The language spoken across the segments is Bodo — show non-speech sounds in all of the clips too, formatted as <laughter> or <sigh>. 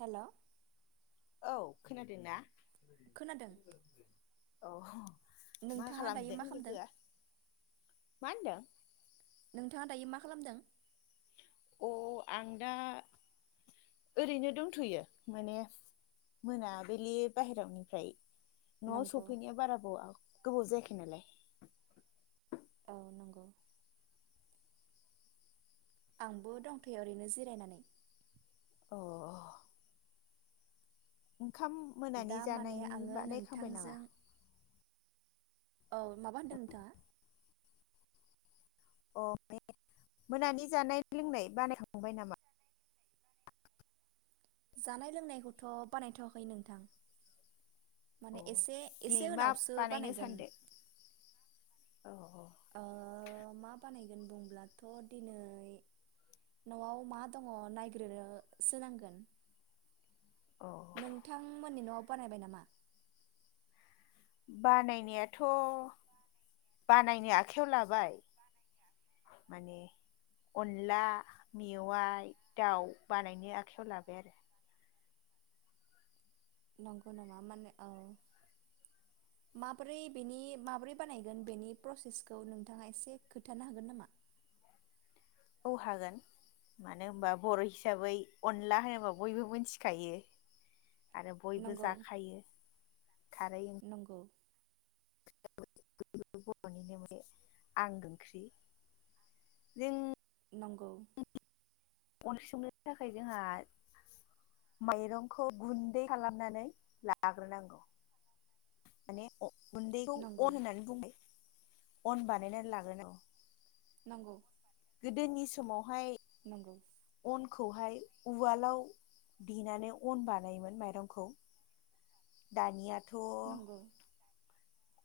हेलौ। औ खोनादोंना। खोनादों। अ। नोंथाङा दायो मा खामदों। मा ओनदो। नोंथाङा दायो मा खालामदों। अ आं दा ओरैनो दंथयो माने मोनाबिलि बाहेरायावनिफ्राय। नआव नंगौ सौफैनाया बारा बावा। गोबाव जायाखि नालाय। औ नंगौ। आंबो दंथयो ओरैनो जिरायनानै। अ। ओंखाम मोनानि दा माने जानायनि आङो बानायखांबाय नामा। नोंथांजों औ माबा होनदों नोंथाङा। अ मोनानि जानाय लोंनाय बानायखांबाय नामा। जानाय लोंनायखौथ बानायथवाखै नोंथां। अ माने एसे दिनै एसे मा उनावसो बानायनो बानायगोन। सानदों औ औ ओ मा बानायगोन बुंब्लाथ दिनै नआव मा दङ नायग्रोनोसो नांगोन। औ नोंथांमोननि न। बानायबाय नामा। बानायनायाथ बानायनो आखाइायाव लाबाय माने अनला मेवाइ दाउ बानायनो आखाइायाव लाबाय आरो। नंगौ नामा माने ओ माब्रै बेनि माबोरै बानायगोन बेनि प्रसेसखौ नोंथाङा एसे खोथानो हागोन नामा। औ हागोन मानो होनबा बर हिसाबै अनला होनोबा बयबो मिथिखायो। आरो बयबो नंगौ जाखायो खारै ओंख्रि। नंगौ बरनिनो <inaudible> आगो ओंख्रि नों नंगौ। अनसुंनो थाखाय जोंहा माइरंखौ गुन्दै खालामनानै लाग्रोनांगौ। माने अ। गुन्दैखौ अन नंगौ होन्नानै बुंबाय। अन बानायनानै लागोन औ। नंगौ गोदोनि समावहाय नंगौ अनखौहाय उवालाव देनानै अन बानायोमोन माइरंखौ दानिया नंगौ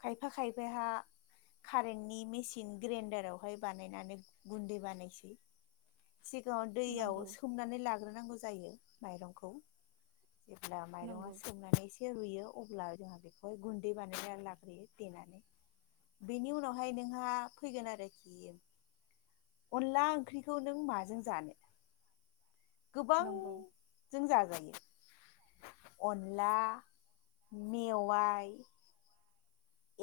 खायफा खायफा हा कारेन्टनि मेसिन ग्रेन्डारावहाय बानायनानै गुन्दै बानायसै सिगाङाव दैयाव नंगौ सोमनानै लाग्रोनांगौ जायो माइरंखौ जेब्ला माइरङा नंगौ सोमनानै एसे रुयो अब्ला जोंहा बेखौ गुन्दै बानायना ला यो देनानै बेनि उनावहाय नोंहा फैगोन आरोखि अनला ओंख्रिखौ नों माजों जानो? गोबां नंगौ जों जाजायो। अनला मेवाइ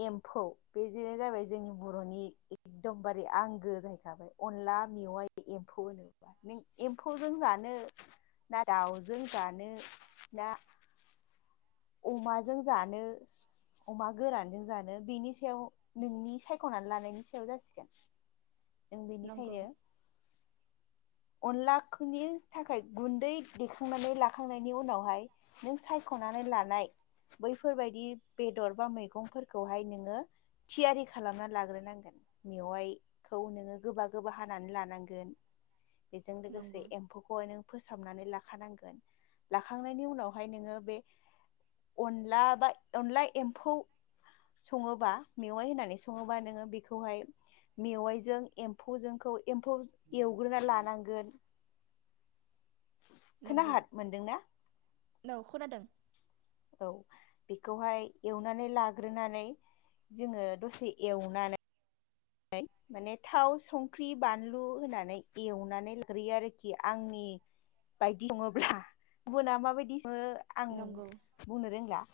एम्फौ बेनो जाबाय जोंनि बर'नि एकदमबारे आंगो जाहैखाबाय अनला मेवाय एम्फौ होनोब्ला नों एम्फौजों जानो ना दाउजों जानो ना अमाजों जानो अमा गोरानजों जानो बेनि सायाव नोंनि सायख'नानै लानायनि सायाव जासिगोन। जों नंगौ बेनिखायनो अनला <unintelligible> नि थाखाय गुन्दै दैखांनानै लाखांनायनि उनावहाय नों सायख'नानै ला नाय बैफोरबायदि बेदर बा मैगंफोरखौहाय नोङो थियारि खालामनानै लाग्रोनांगोन मेवाइखौ नोङो गोबा गोबा हानानै लानांगोन बेजों लोगोसे नंगौ एम्फौखौहाय नों फोसाबनानै ला खानांगोन लाखांनायनि उनावहाय नोङो बे अनला बा अनला एम्फौ सङोबा मेवाइ होननानै सङोबा नोङो बेखौहाय मेवाइजों एम्फौजोंखौ एम्फौ एवग्रोना लानांगोन नंगौ खोनाहाद मोनदोंना औ खोनादों। औ बेखौहाय एवनानै लाग्रोनानै जोङो दसे एवनानै माने थाव संख्रि बानलु होनानै एवनानै लाग्रोयो आरोखि आंनि बायदि सङोब्ला गुबना माबायदि सङो आं नंगौ बुंनो रोंला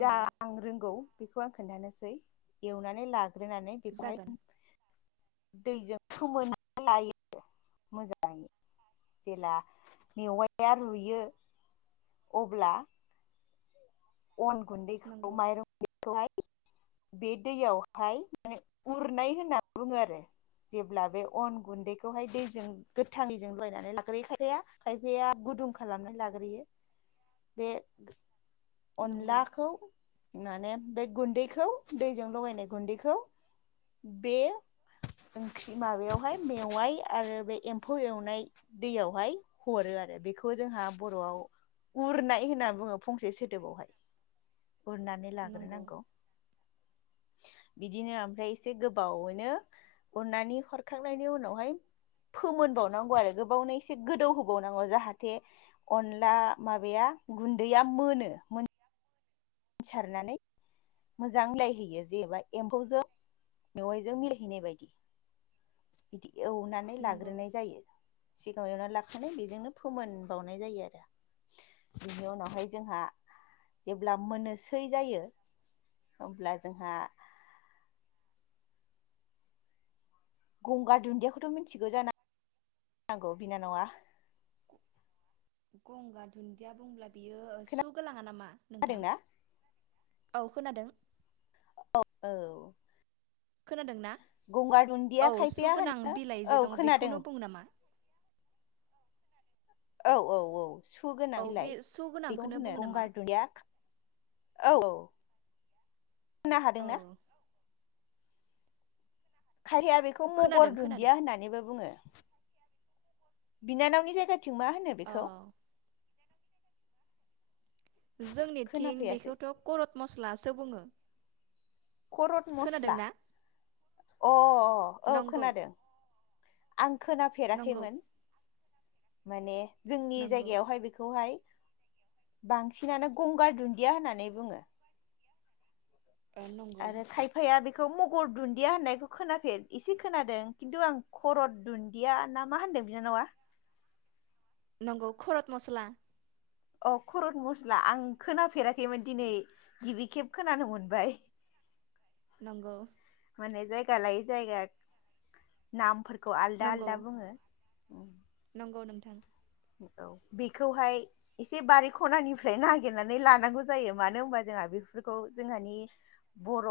जा आं रोंगौ बेखौ आं खोन्थानोसै एवनानै ला ग्रोनानै बेखौहाय जागोन दैजों फोमोनना लायो मोजाङै जेला मेवाइआ रुयो अब्ला अन गुन्दैखौ नंगौ माइरं खौ हाय बे दैयावहाय माने उरनाय होनना बुङो आरो जेब्ला बे अन गुन्दैखौहाय दैजों गोथाङै दैजों लागायनानै लाग्रोयो खायफाया खायफाया गुदुं खालामना लाग्रोयो बे नंगौ अनलाखौ माने बे गुन्दैखौ दैजों लगायनाय गुन्दैखौ बे ओंख्रि माबायावहाय मेवाइ आरो बे एम्फौ एवनाय दैयावहाय हरो आरो बेखौ जोंहा बर'आव उरनाय होनना बुङो फंसे सो दोबावहाय बुरनानै नंगौ लाग्रोनांगौ बिदिनो ओमफ्राय एसे गोबावैनो उरनानै हरखांनायनि उनावहाय फोमोनबावनांगौ आरो गोबावनो एसे गोदौहोबावनांगौ जाहाथे अनला माबाया गुन्दैया मोनो मोन सारनानै मोजां मिलायहैयो जेनेबा एम्फौजों मेवाइजों मिलायहैनाय बायदि बिदि एवनानै नंगौ लाग्रोनाय जायो सिगाङाव एवनानै ला माने बेजोंनो फोमोन बावनाय जायो आरो बेनि उनावहाय जोंहा जेब्ला मोननोसै जायो होमब्ला जोंहा गंगार दुन्दियाखौथ मिथिगौ जाना नांगौ बिनानावा गंगार दुन्दिया बुंब्ला बियो सु गोलाङा नामा नोंथां खोनादोंना औ खोनादों औ औ खोनादों ना? गंगार औ दुन्दिया सु खायफाया गोनां होनो बिलाइ जे औ दङ बेखौनो खोनादों बुङो नामा? औ औ औ औ सु गोनां औ बे बिलाय स' बेखौ गोनांखौनो होनो बुङो नामा गंगार दुदिया औ औ <inaudible> खोना औ हादोंना खारैया बेखौ खोनादों मगर खोनादों दुन्दिया होननानैबो बुङो बिनानावनि जायगा थिं मा होनो औ बेखौ? जोंनिथिं खोनाफैयासै बेखौथ करत मस्लासो बुङो खरत खोनादों मस्ला ना अ औ नंगौ खोनादों आं नंगौ खोनाफेराखैमोन माने जोंनि नंगौ जायगायावहाय बेखौहाय बांसिनानो गंगार दुन्दिया होननानै बुङो ओ नंगौ आरो खायफाया बे बेखौ मगर दुन्दिया होननायखौ खोनाफेर एसे खोनादों खिन्थु आं खरत दुन्दिया ना मा होनदों बिनानावा? नंगो खरत मसला अ खरत मस्ला आं खोनाफेराख खैमोन दिनै गिबि खेब खोनानो मोनबाय नंगौ माने जायगा लायै जायगा नाम फोरखौ आलदा नंगौ आलदा बुङो। नंगौ नोंथां। औ बेखौहाय एसे बारि खनानिफ्राय नागिरनानै लानांगौ जायो मानो होनबा जोंहा बेफोरखौ जोंहानि बर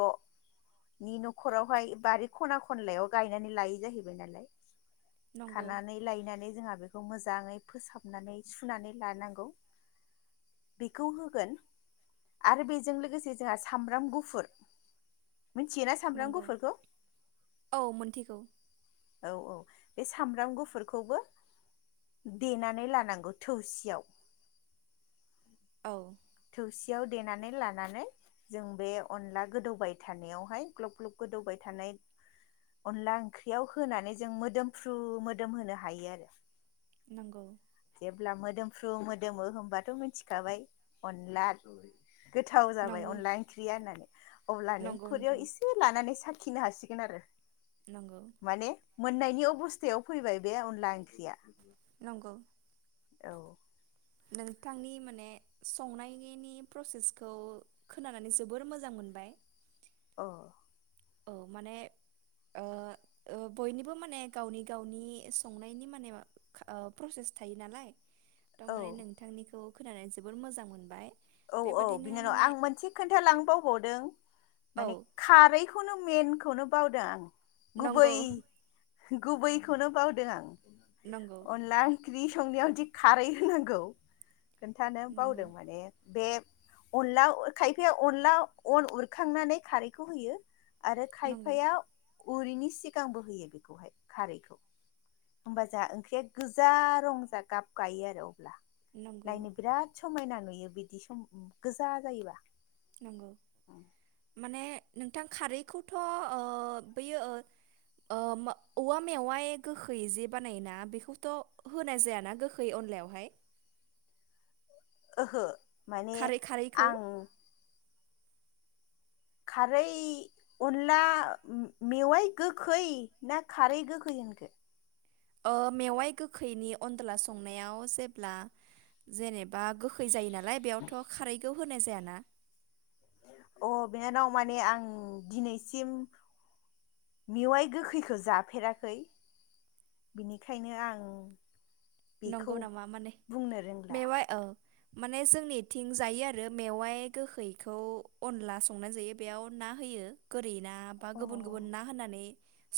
नि नखरावहाय बारि खना खनलायाव गायनानै लायै जाहैबाय नालाय। नंगौ खानानै लायनानै जोंहा बेखौ मोजाङै- फोसाबनानै सुनानै लानांगौ बेखौ होगोन आरो बेजों लोगोसे जोंहा सामब्राम गुफुर मिथियोना सामब्राम नंगौ गुफुरफोरखौ? औ मोनथिगौ औ औ बे सामब्राम गुफुरखौबो देनानै लानांगौ थोबसियाव। औ थोबसियाव देनानै लानानै जों बे अनला गोदौबाय थानायावहाय ग्लब ग्लब गोदौबाय थानाय अनला ओंख्रियाव होनानै जों मोदोमफ्रु मोदोम होनो हायो आरो। नंगौ जेब्ला मोदोमफ्रु मोदोमो होमबाथ मिथिखाबाय अनला गोथाव जाबाय नंगौ अनला ओंख्रिया होननानै। अब्लानो नंगौ नोंथां खुरियाव एसे लानानै सा खिनो हासिगोन आरो। नंगौ माने मोननायनि अबस्थायाव फैबाय बे अनला ओंख्रिया। नंगौ औ नोंथांनि माने संनायनि नि प्रसेसखौ खोनानानै जोबोर मोजां मोनबाय। अ औ माने ओ ओ बयनिबो माने गावनि गावनि संनायनि माने ओ प्रसेस थायो नालाय तो औ माने नोंथांनिखौ- खोनानानै जोबोर मोजां मोनबाय। औ औ बेबादिनो बिनानाव माने आं मोनसे खोन्थालांनो बावबावदों औ माने खारैखौनो मेन खौनो बावदों आं। नंगौ गुबै गुबैखौनो बावदों आं। नंगौ अनला ओं ख्रि संनायाव दि खारै होनांगौ। खोन्थानो नंगौ बावदों माने बे अनला अ खायफाया अनला अन उरखांनानै खारैखौ होयो। आरो नंगौ खायफाया उरिनि सिगांबो होयो बेखौहाय खारैखौ होमबा जोंहा ओंख्रिया गोजा रं जा गाब गायो आरो औ अब्ला नंगौ नायनो बिराद समायना नुयो। बियो <unintelligible> बिदि सम गोजा जायोबा नंगौ माने नोंथां खारैखौथ' ओ बैयो ओ ओ औवा मेवाय गोखै जे बानायोना बेखौथ' होनाय जायाना गोखै अनलायावहाय। ओहो माने खारै खारैखौ आं खारै अनला मेवाइ गोखै ना खारै गोखै होनखो? ओ मेवाइ गोखैनि अनदला संनायाव जेब्ला जेनेबा गोखै जायो ना लाय बेयावथ' खारै खौ होनाय जायाना? अ बिनानाव माने आं दिनैसिम मेवाइ गोखैखो जाफेराखै बिनिखायनो आं बेखौ नंगौ नामा माने बुंनो रोंला मेवाइ औ माने जोंनिथिं जायो आरो मेवाइ गोखैखौ अनला संनानै जायो बेयाव ना होयो गोरि ना बा अ गुबुन गुबुन ना होननानै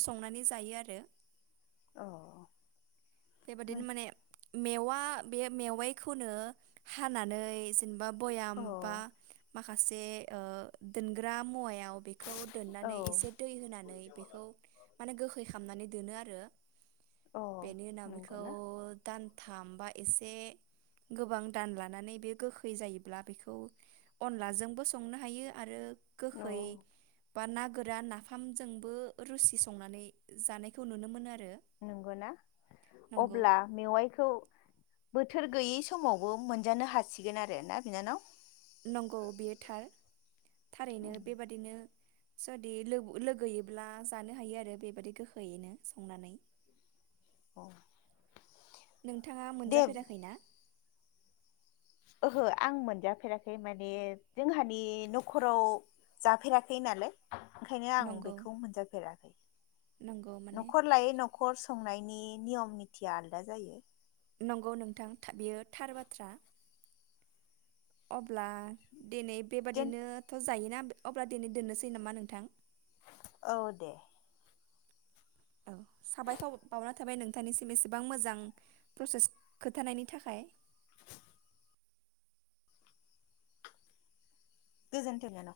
संनानै जायो आरो। औ बेबादिनो माने मेवा बे मेवाइखौनो हानानै जेनेबा बयाम अ बा मा खासे ओ दोनग्रा मुवाया औ बेखौ दोननानै औ एसे दै होनानै बेखौ माने गोखै खामनानै दोनो आरो। अ बेनि उनाव बेखौ नंगौना दान थामबा एसे गोबां दान लानानै बे गोखै जायोब्ला बेखौ अनलाजोंबो संनो हायो आरो औ गोखै बा ना गोरान नाफामजोंबो रुसि संनानै जानायखौ नुनो मोनो आ नंगौना? अब्ला मेवाइखौ बोथोर गैयै समावबो मोनजानो हासिगोन आरो ना बिनानाव? नंगौ बेयो थार थारैनो बेबादिनो जुदि लोब लोगोयोब्ला जानो हायो आरो बेबादि गोखैयैनो संनानै औ नोंथाङा मोनजाफेराखै ना? ओहो आं मोनजाफेराखै माने जोंहानि न'खराव जाफेराखै नालाय। ओंखायनो आं नंगौ बेखौ मोनजाफेराखै। नंगौ माने नखर लायै नखर संनायनि नियम निथिया आलदा जायो। नंगौ नोंथां बियो थार बाथ्रा। अब्ला। दिनै दोन बेबादिनोथ जायोना अब्ला दिनै दोननोसै नामा नोंथां? औ दे। औ साबायखर बावनाय थाबाय नोंथांनिसिम एसेबां मोजां प्रसेस खोथानायनि थाखाय। गोजोनथों नोंथां।